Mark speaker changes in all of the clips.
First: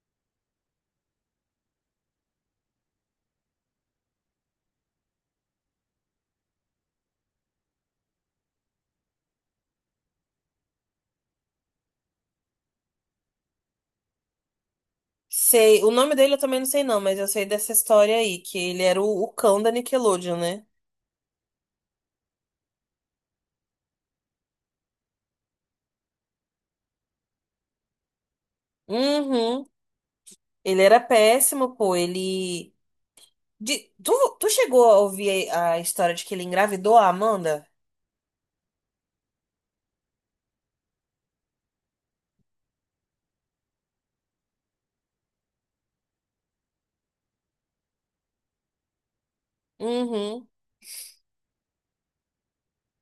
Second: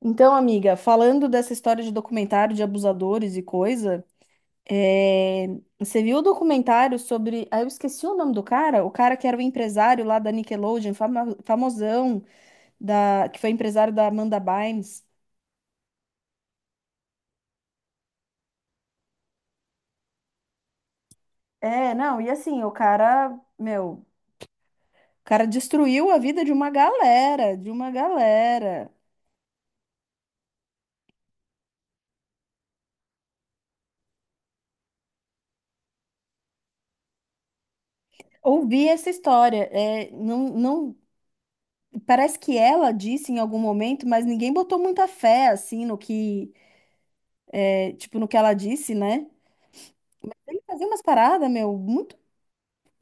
Speaker 1: Então, amiga, falando dessa história de documentário de abusadores e coisa, é, você viu o documentário sobre. Ah, eu esqueci o nome do cara, o cara que era o empresário lá da Nickelodeon, famosão, da... que foi empresário da Amanda Bynes.
Speaker 2: Sei, o nome dele eu também não sei não, mas eu sei dessa história aí, que ele era o cão da Nickelodeon, né?
Speaker 1: É, não, e assim, o cara, meu, o cara destruiu a vida de uma galera, de uma galera.
Speaker 2: Uhum. Ele era péssimo, pô, ele... De- Tu, tu chegou a ouvir a história de que ele engravidou a Amanda?
Speaker 1: Ouvi essa história, é, não, não, parece que ela disse em algum momento, mas ninguém botou muita fé, assim, no que tipo, no que ela disse, né?
Speaker 2: Uhum,
Speaker 1: Ele fazia umas paradas, meu, muito.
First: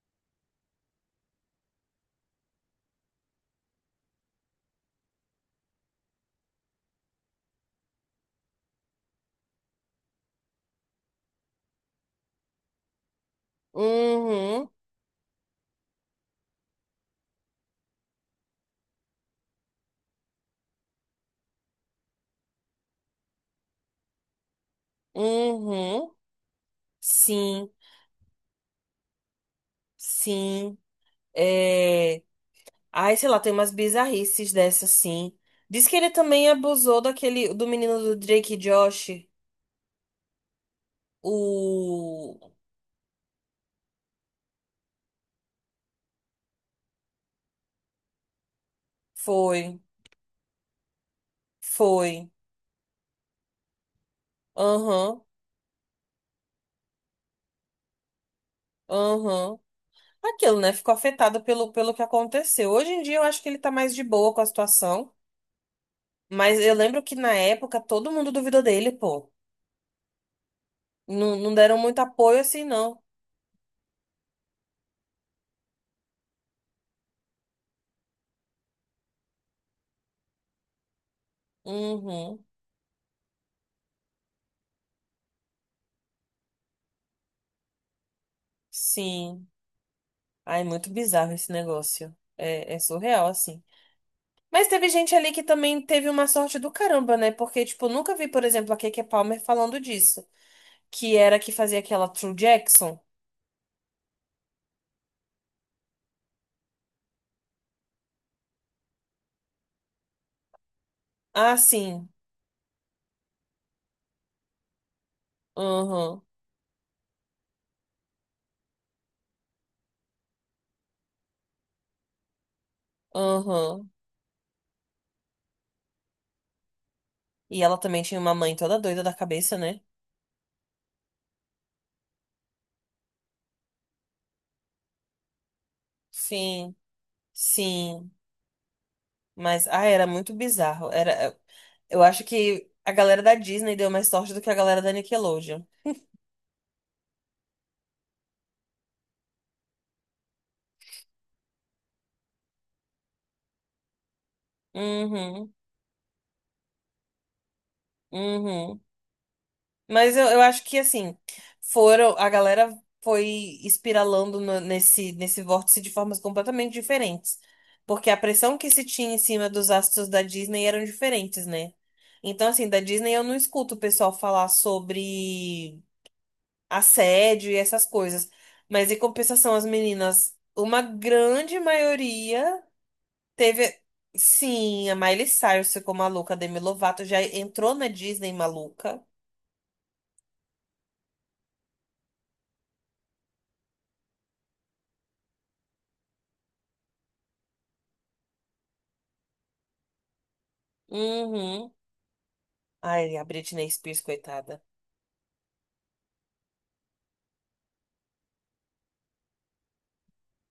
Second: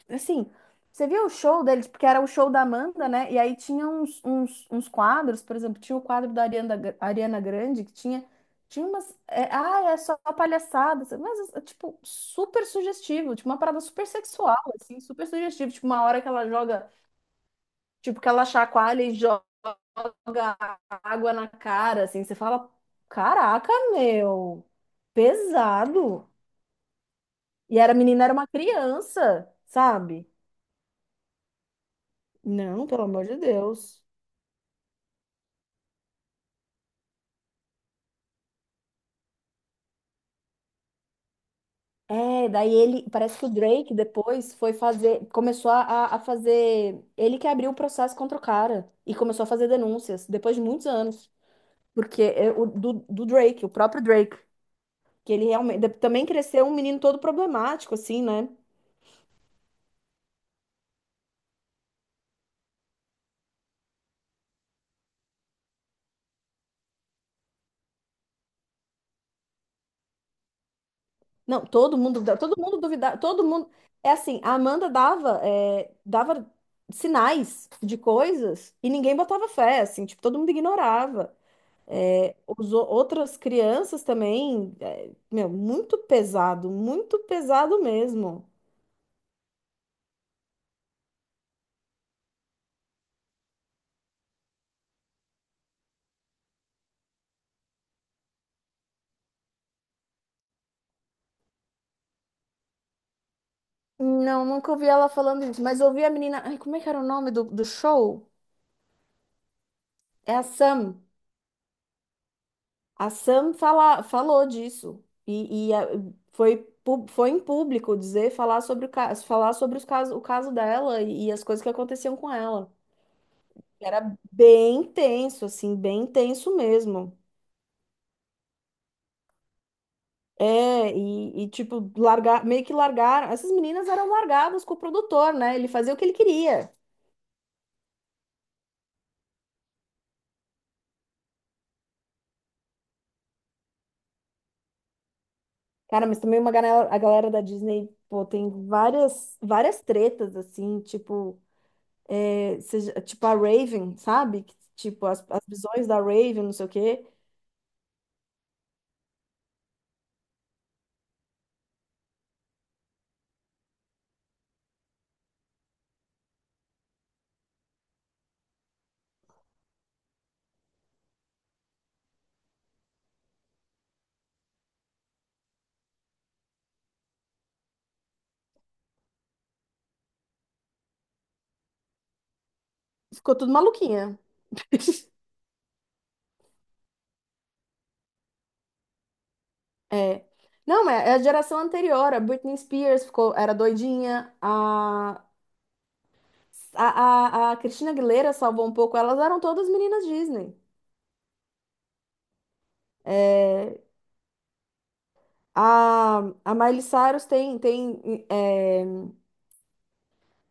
Speaker 1: Assim, você viu o show deles, porque era o show da Amanda, né? E aí tinha uns, uns quadros, por exemplo, tinha o quadro da Ariana, Ariana Grande, que tinha, tinha umas. É só palhaçada, mas, tipo, super sugestivo, tipo, uma parada super sexual,
Speaker 2: uhum,
Speaker 1: assim, super sugestivo. Tipo, uma hora que ela joga, tipo, que ela chacoalha e joga água na cara, assim, você fala, caraca, meu,
Speaker 2: uhum.
Speaker 1: pesado.
Speaker 2: Sim,
Speaker 1: E era a menina, era uma criança, sabe?
Speaker 2: sim. É...
Speaker 1: Não, pelo
Speaker 2: Ai,
Speaker 1: amor
Speaker 2: sei
Speaker 1: de
Speaker 2: lá, tem umas
Speaker 1: Deus.
Speaker 2: bizarrices dessas, sim. Diz que ele também abusou daquele, do menino do Drake e Josh.
Speaker 1: É,
Speaker 2: O...
Speaker 1: daí ele, parece que o Drake depois foi fazer, começou a fazer, ele que abriu o processo contra o cara e começou a
Speaker 2: Foi,
Speaker 1: fazer denúncias depois de muitos anos, porque
Speaker 2: foi.
Speaker 1: é o do, do Drake, o próprio Drake,
Speaker 2: Aham,
Speaker 1: que ele realmente também cresceu um menino todo problemático assim, né?
Speaker 2: aham. Aquilo, né? Ficou afetado pelo que aconteceu. Hoje em dia eu acho que ele tá mais de boa com a situação, mas eu lembro que na época todo mundo duvidou dele, pô. Não, não
Speaker 1: Não,
Speaker 2: deram
Speaker 1: todo
Speaker 2: muito
Speaker 1: mundo,
Speaker 2: apoio
Speaker 1: todo
Speaker 2: assim,
Speaker 1: mundo
Speaker 2: não.
Speaker 1: duvidava, todo mundo. É assim, a Amanda dava, dava sinais de coisas e ninguém botava fé, assim, tipo, todo mundo ignorava. É,
Speaker 2: Uhum,
Speaker 1: outras crianças também, meu, muito pesado mesmo.
Speaker 2: sim. Ai, muito bizarro esse negócio. É surreal, assim. Mas teve gente ali que também teve uma sorte do caramba, né? Porque, tipo, nunca vi, por exemplo, a Keke Palmer falando disso. Que era a que fazia aquela True Jackson.
Speaker 1: Não, nunca ouvi ela falando isso, mas ouvi a menina. Ai, como é que era o nome do, do show? É a Sam.
Speaker 2: Ah, sim.
Speaker 1: A Sam fala, falou disso e
Speaker 2: Aham,
Speaker 1: foi, foi em público dizer, falar sobre o caso, falar sobre os casos, o caso dela e as coisas que aconteciam com ela.
Speaker 2: aham.
Speaker 1: Era bem tenso, assim, bem tenso mesmo.
Speaker 2: E ela também tinha uma mãe toda doida da cabeça, né?
Speaker 1: Tipo, largar, meio que largaram. Essas meninas eram largadas com o produtor, né? Ele fazia o que ele queria.
Speaker 2: Sim, sim. Mas, ah, era muito bizarro. Eu acho que a galera da Disney deu mais sorte do que a galera da Nickelodeon.
Speaker 1: Cara, mas também uma galera, a galera da Disney, pô, tem várias, várias tretas, assim, tipo. É, tipo a Raven, sabe? Que, tipo, as
Speaker 2: Uhum,
Speaker 1: visões da Raven, não sei o quê.
Speaker 2: uhum. Mas eu acho que, assim, a galera foi espiralando nesse vórtice de formas completamente diferentes. Porque a pressão que se tinha em cima dos astros da Disney eram diferentes, né? Então, assim, da Disney eu não escuto o pessoal falar sobre assédio e essas coisas. Mas em compensação, as meninas, uma grande maioria
Speaker 1: Ficou tudo
Speaker 2: teve.
Speaker 1: maluquinha.
Speaker 2: Sim, a Miley Cyrus ficou maluca, a Demi Lovato já entrou na Disney maluca.
Speaker 1: É. Não, é a geração anterior. A Britney Spears ficou, era doidinha. A Christina Aguilera salvou um pouco. Elas eram todas meninas Disney.
Speaker 2: Uhum. Ai, a Britney
Speaker 1: É,
Speaker 2: Spears, coitada.
Speaker 1: a, a Miley Cyrus tem,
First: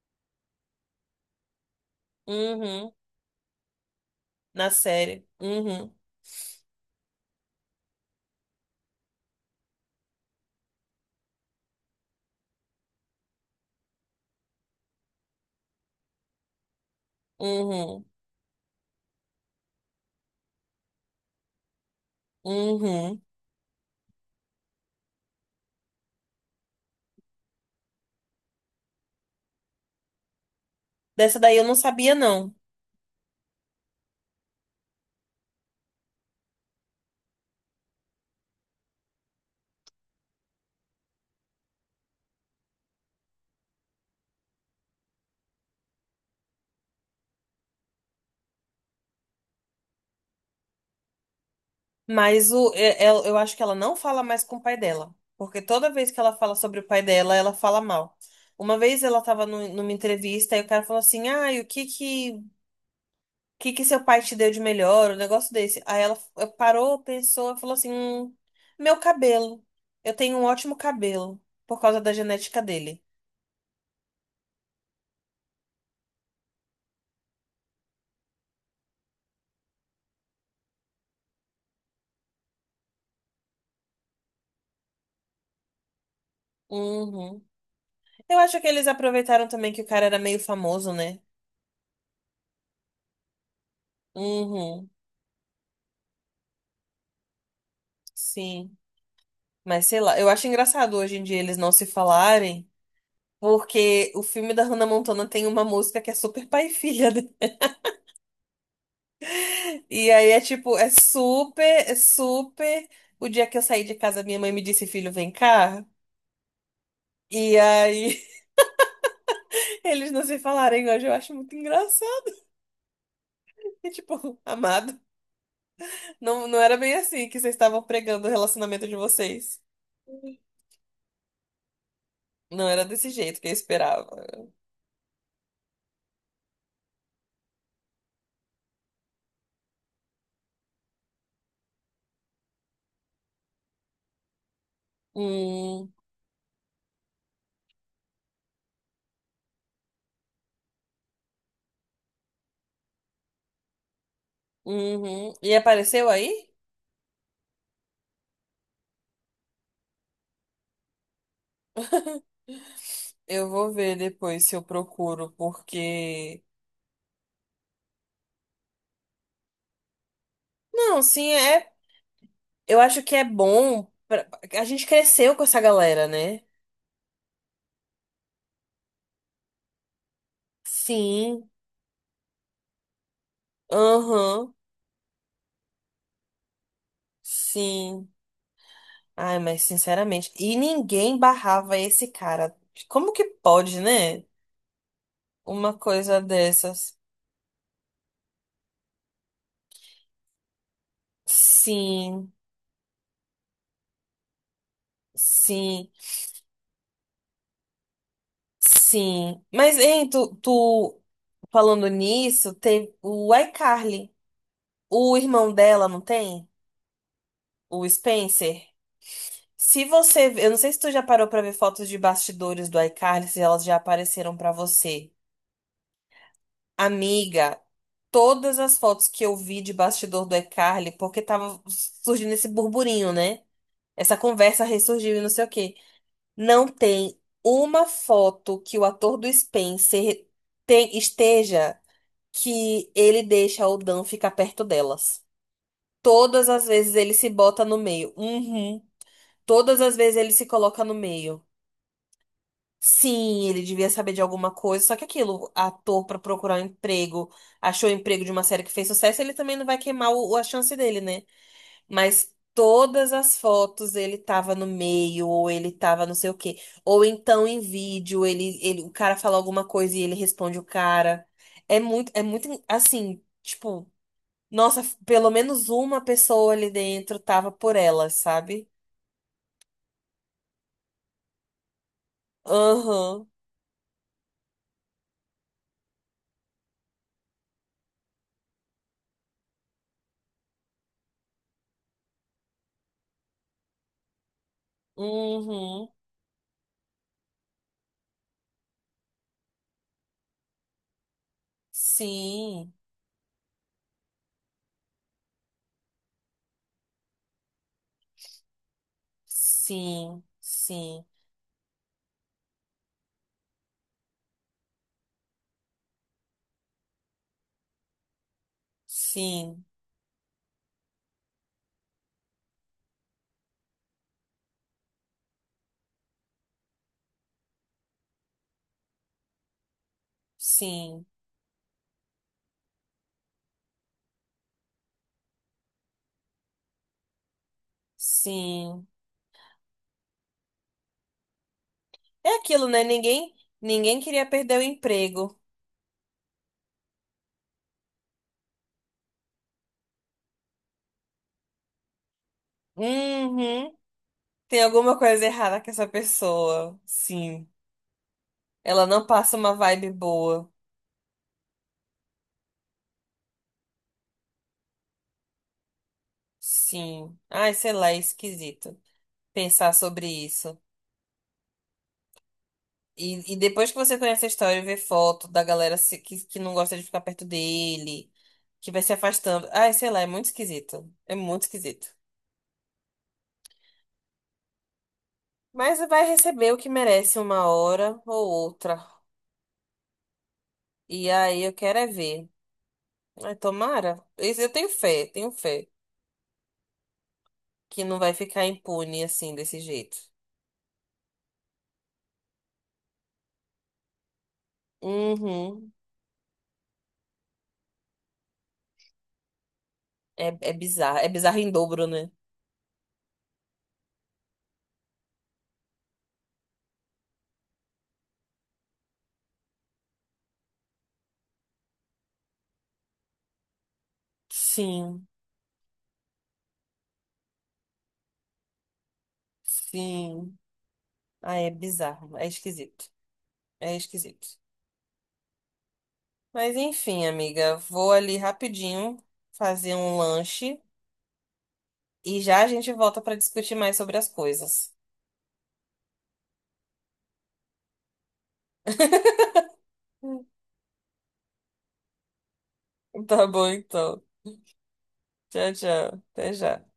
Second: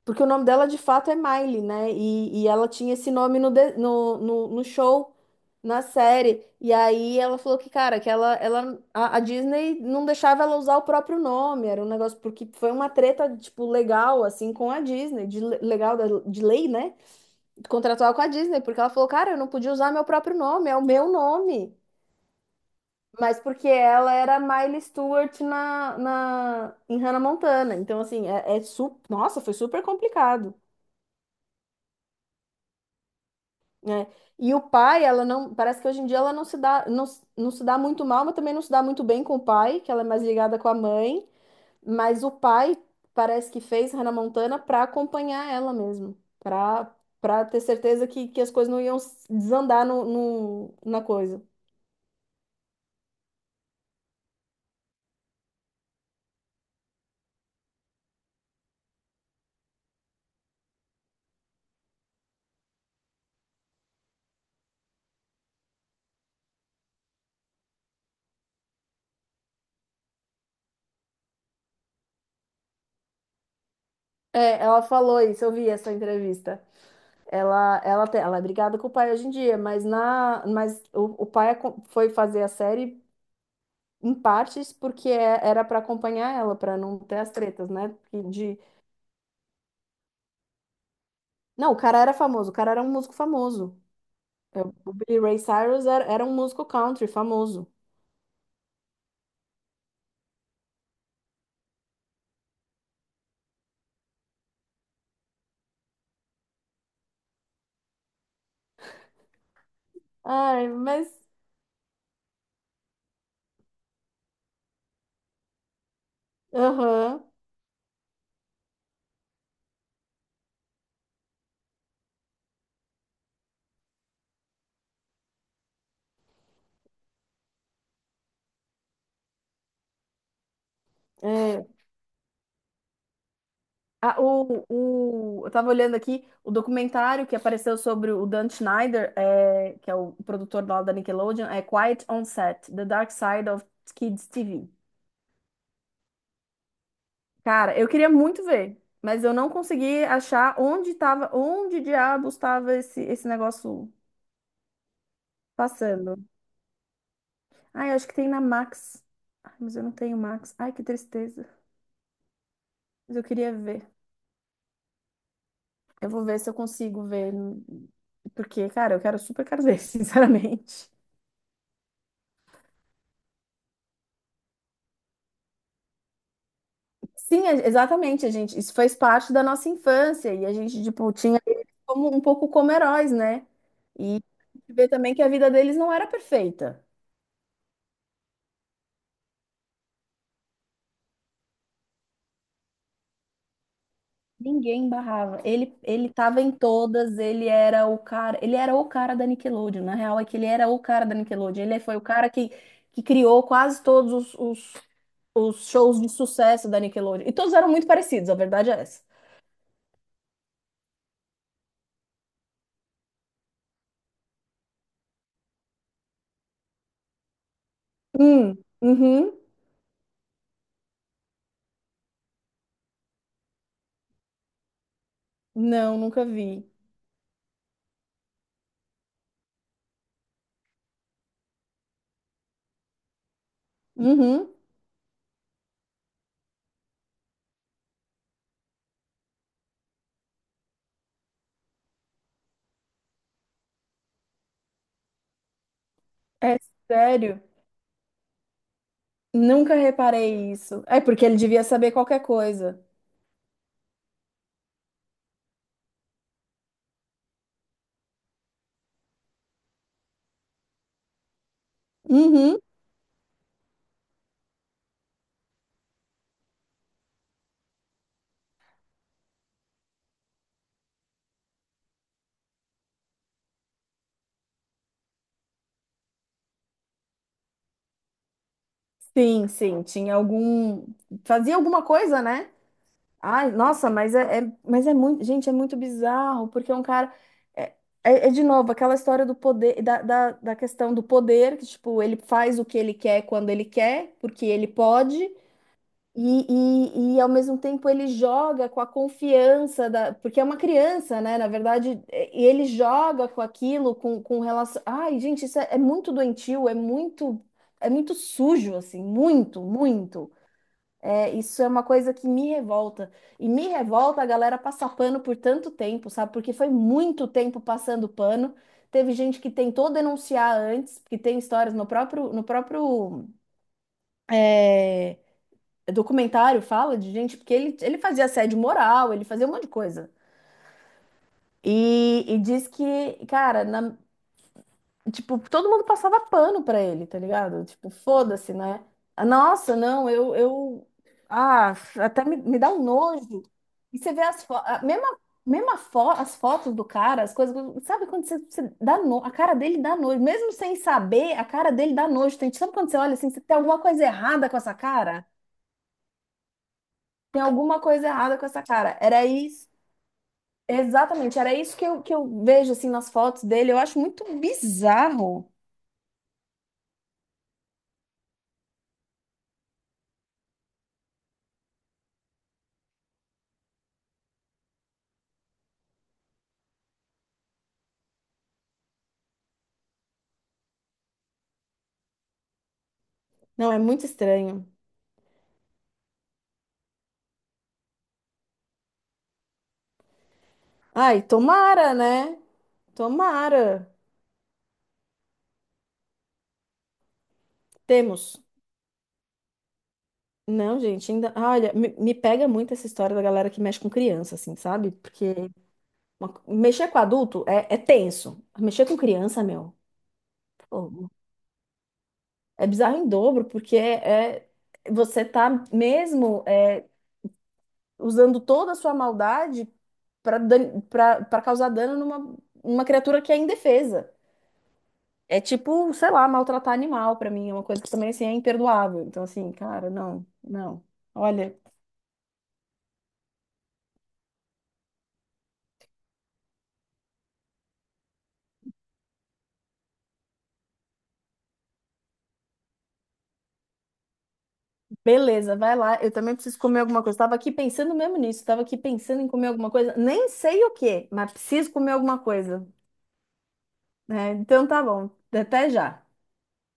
Speaker 1: porque o nome dela de fato é Miley, né? E ela
Speaker 2: Uhum.
Speaker 1: tinha esse nome no, no
Speaker 2: Na
Speaker 1: show,
Speaker 2: série.
Speaker 1: na
Speaker 2: Uhum.
Speaker 1: série. E aí ela falou que, cara, que ela, a Disney não deixava ela usar o próprio nome. Era um negócio, porque foi uma treta, tipo, legal, assim, com a Disney, legal, de lei, né?
Speaker 2: Uhum.
Speaker 1: Contratual com a Disney, porque ela falou, cara, eu não podia usar meu próprio nome, é o meu nome.
Speaker 2: Uhum.
Speaker 1: Mas porque ela era Miley Stewart em Hannah Montana. Então, assim, nossa, foi super complicado.
Speaker 2: Dessa daí eu não sabia, não.
Speaker 1: Né? E o pai, ela não, parece que hoje em dia ela não se dá, não, não se dá muito mal, mas também não se dá muito bem com o pai, que ela é mais ligada com a mãe, mas o pai parece que fez Hannah Montana para acompanhar ela mesmo, para ter certeza que as coisas não iam desandar no, na coisa.
Speaker 2: Eu acho que ela não fala mais com o pai dela. Porque toda vez que ela fala sobre o pai dela, ela fala mal. Uma vez ela estava numa entrevista e o cara falou assim: "Ah, e o que que seu pai te deu de melhor", um negócio desse. Aí ela parou, pensou, e falou assim: meu cabelo. Eu tenho um ótimo cabelo por causa da genética dele."
Speaker 1: É, ela falou isso, eu vi essa entrevista. Ela é brigada com o pai hoje em dia, mas o pai foi fazer a série em partes porque era pra acompanhar ela, pra não ter as
Speaker 2: Uhum.
Speaker 1: tretas, né? Porque
Speaker 2: Eu acho
Speaker 1: de...
Speaker 2: que eles aproveitaram também que o cara era meio famoso, né?
Speaker 1: Não, o cara era famoso, o cara era um músico famoso. É,
Speaker 2: Uhum.
Speaker 1: o Billy Ray Cyrus era, era um músico country famoso.
Speaker 2: Sim. Mas sei lá, eu acho engraçado hoje em dia eles não se falarem, porque o filme da Hannah Montana tem uma música que é super pai e filha, né? E aí é
Speaker 1: Ai,
Speaker 2: tipo, é
Speaker 1: mas.
Speaker 2: super, é super. O dia que eu saí de casa, minha mãe me disse, filho, vem cá.
Speaker 1: Aham.
Speaker 2: E aí eles não se falarem hoje, eu acho muito engraçado. E, tipo, amado, não, não era bem assim que vocês estavam pregando o relacionamento de vocês.
Speaker 1: É.
Speaker 2: Não era desse jeito que eu
Speaker 1: Ah,
Speaker 2: esperava.
Speaker 1: eu tava olhando aqui o documentário que apareceu sobre o Dan Schneider, é, que é o produtor lá da Nickelodeon, é Quiet on Set, The Dark Side of Kids TV.
Speaker 2: Hum,
Speaker 1: Cara, eu queria muito ver, mas eu não consegui achar onde tava, onde diabos estava esse, esse negócio
Speaker 2: uhum. E apareceu
Speaker 1: passando.
Speaker 2: aí?
Speaker 1: Ai, acho que tem na Max. Ai, mas eu não tenho Max. Ai, que tristeza. Mas eu
Speaker 2: Eu
Speaker 1: queria
Speaker 2: vou
Speaker 1: ver.
Speaker 2: ver depois se eu procuro,
Speaker 1: Eu vou ver
Speaker 2: porque.
Speaker 1: se eu consigo ver. Porque, cara, eu quero super quero ver, sinceramente.
Speaker 2: Não, sim, é. Eu acho que é bom. A gente cresceu com essa galera, né?
Speaker 1: Sim, exatamente, a gente. Isso fez parte da nossa infância e a gente, tipo, tinha
Speaker 2: Sim,
Speaker 1: eles como um pouco como heróis, né? E
Speaker 2: aham,
Speaker 1: ver também que a vida deles não era perfeita.
Speaker 2: sim. Ai, mas sinceramente. E ninguém barrava esse cara. Como que pode, né?
Speaker 1: Ninguém barrava.
Speaker 2: Uma
Speaker 1: Ele
Speaker 2: coisa
Speaker 1: tava em
Speaker 2: dessas.
Speaker 1: todas, ele era o cara, ele era o cara da Nickelodeon. Na real é que ele era o cara da Nickelodeon. Ele foi o cara
Speaker 2: Sim,
Speaker 1: que criou quase todos os, os
Speaker 2: sim,
Speaker 1: shows de sucesso da Nickelodeon. E todos eram muito parecidos, a verdade é essa.
Speaker 2: sim. Mas, hein, tu falando nisso, tem o iCarly. O irmão dela, não tem? O Spencer.
Speaker 1: Uhum.
Speaker 2: Se você, eu não sei se tu já parou pra ver fotos de bastidores do iCarly, se elas já apareceram pra você.
Speaker 1: Não, nunca vi.
Speaker 2: Amiga, todas as fotos que eu vi de bastidor do iCarly, porque tava surgindo esse burburinho, né? Essa
Speaker 1: Uhum.
Speaker 2: conversa ressurgiu e não sei o quê. Não tem uma foto que o ator do Spencer esteja que ele deixa o Dan ficar perto delas. Todas
Speaker 1: É
Speaker 2: as vezes ele se
Speaker 1: sério?
Speaker 2: bota no meio. Uhum.
Speaker 1: Nunca
Speaker 2: Todas as vezes ele se
Speaker 1: reparei
Speaker 2: coloca
Speaker 1: isso.
Speaker 2: no
Speaker 1: É porque ele
Speaker 2: meio.
Speaker 1: devia saber qualquer coisa.
Speaker 2: Sim, ele devia saber de alguma coisa, só que aquilo, ator pra procurar um emprego, achou o emprego de uma série que fez sucesso, ele também não vai queimar o, a chance dele, né? Mas
Speaker 1: Uhum.
Speaker 2: todas as fotos ele tava no meio, ou ele tava não sei o quê. Ou então em vídeo, o cara fala alguma coisa e ele responde o cara. É muito assim, tipo, nossa, pelo menos uma pessoa ali dentro tava por ela, sabe?
Speaker 1: Sim, sim, tinha algum. Fazia alguma coisa, né?
Speaker 2: Aham,
Speaker 1: Ai, nossa, mas mas é muito, gente, é muito bizarro, porque é um cara. É, de novo aquela história do poder, da questão do poder, que tipo, ele faz o que ele quer quando ele quer, porque ele pode,
Speaker 2: uhum,
Speaker 1: e, e ao mesmo tempo ele joga com a confiança da. Porque é uma criança, né? Na verdade, é, e ele
Speaker 2: sim.
Speaker 1: joga com aquilo, com relação. Ai, gente, é muito doentio, é muito sujo, assim, muito,
Speaker 2: Sim,
Speaker 1: muito.
Speaker 2: sim,
Speaker 1: É, isso é uma coisa que me revolta. E me revolta a galera passar pano por tanto tempo, sabe? Porque foi muito tempo passando pano. Teve gente que
Speaker 2: sim,
Speaker 1: tentou denunciar antes, que tem histórias no próprio, no próprio é, documentário, fala de gente, porque ele fazia assédio moral, ele fazia um monte de coisa.
Speaker 2: sim,
Speaker 1: E diz que, cara, na, tipo, todo mundo passava pano pra ele, tá ligado? Tipo, foda-se, né?
Speaker 2: sim.
Speaker 1: Ah, nossa, não, eu... Ah, até
Speaker 2: É
Speaker 1: me
Speaker 2: aquilo,
Speaker 1: dá
Speaker 2: né?
Speaker 1: um
Speaker 2: Ninguém,
Speaker 1: nojo.
Speaker 2: ninguém
Speaker 1: E você vê
Speaker 2: queria
Speaker 1: as
Speaker 2: perder o
Speaker 1: fotos, mesma,
Speaker 2: emprego.
Speaker 1: mesma fo as fotos do cara, as coisas... Sabe quando você dá no... A cara dele dá nojo. Mesmo sem saber, a cara dele dá nojo. Tem, sabe quando você olha assim, você tem
Speaker 2: Uhum.
Speaker 1: alguma coisa errada com
Speaker 2: Tem
Speaker 1: essa
Speaker 2: alguma
Speaker 1: cara?
Speaker 2: coisa errada com essa pessoa.
Speaker 1: Tem
Speaker 2: Sim.
Speaker 1: alguma coisa errada com essa
Speaker 2: Ela
Speaker 1: cara.
Speaker 2: não
Speaker 1: Era
Speaker 2: passa uma
Speaker 1: isso...
Speaker 2: vibe boa.
Speaker 1: Exatamente, era isso que que eu vejo, assim, nas fotos dele. Eu acho muito bizarro.
Speaker 2: Sim. Ai, sei lá, é esquisito pensar sobre isso. E depois que você conhece a história e vê foto da galera que não gosta de ficar perto dele, que vai se afastando. Ai, sei lá, é muito esquisito. É muito esquisito.
Speaker 1: Não, é muito estranho.
Speaker 2: Mas vai receber o que merece uma hora ou outra. E
Speaker 1: Ai,
Speaker 2: aí eu quero é
Speaker 1: tomara,
Speaker 2: ver.
Speaker 1: né?
Speaker 2: Ai,
Speaker 1: Tomara.
Speaker 2: tomara. Isso. Eu tenho fé, tenho fé. Que não vai
Speaker 1: Temos.
Speaker 2: ficar impune assim, desse jeito.
Speaker 1: Não, gente, ainda. Ah, olha, me pega muito essa história da galera que mexe com criança, assim, sabe? Porque
Speaker 2: Uhum.
Speaker 1: mexer com adulto é tenso. Mexer com criança, meu,
Speaker 2: É bizarro. É
Speaker 1: pô,
Speaker 2: bizarro em dobro, né?
Speaker 1: é bizarro em dobro, porque você tá mesmo é, usando toda a sua maldade para para causar dano numa uma criatura que é indefesa.
Speaker 2: Sim,
Speaker 1: É tipo, sei lá, maltratar animal pra mim, é uma coisa que também assim é imperdoável. Então assim, cara, não,
Speaker 2: sim.
Speaker 1: não.
Speaker 2: Ah, é
Speaker 1: Olha,
Speaker 2: bizarro. É esquisito. É esquisito. Mas enfim, amiga, vou ali rapidinho fazer um lanche e já a gente volta pra discutir mais sobre as coisas.
Speaker 1: beleza, vai lá. Eu também preciso comer alguma coisa. Tava aqui pensando mesmo nisso. Tava aqui pensando em comer alguma coisa. Nem sei o que mas preciso comer alguma coisa,
Speaker 2: Tá bom, então.
Speaker 1: né? Então tá bom.
Speaker 2: Tchau,
Speaker 1: Até
Speaker 2: tchau.
Speaker 1: já.
Speaker 2: Até já.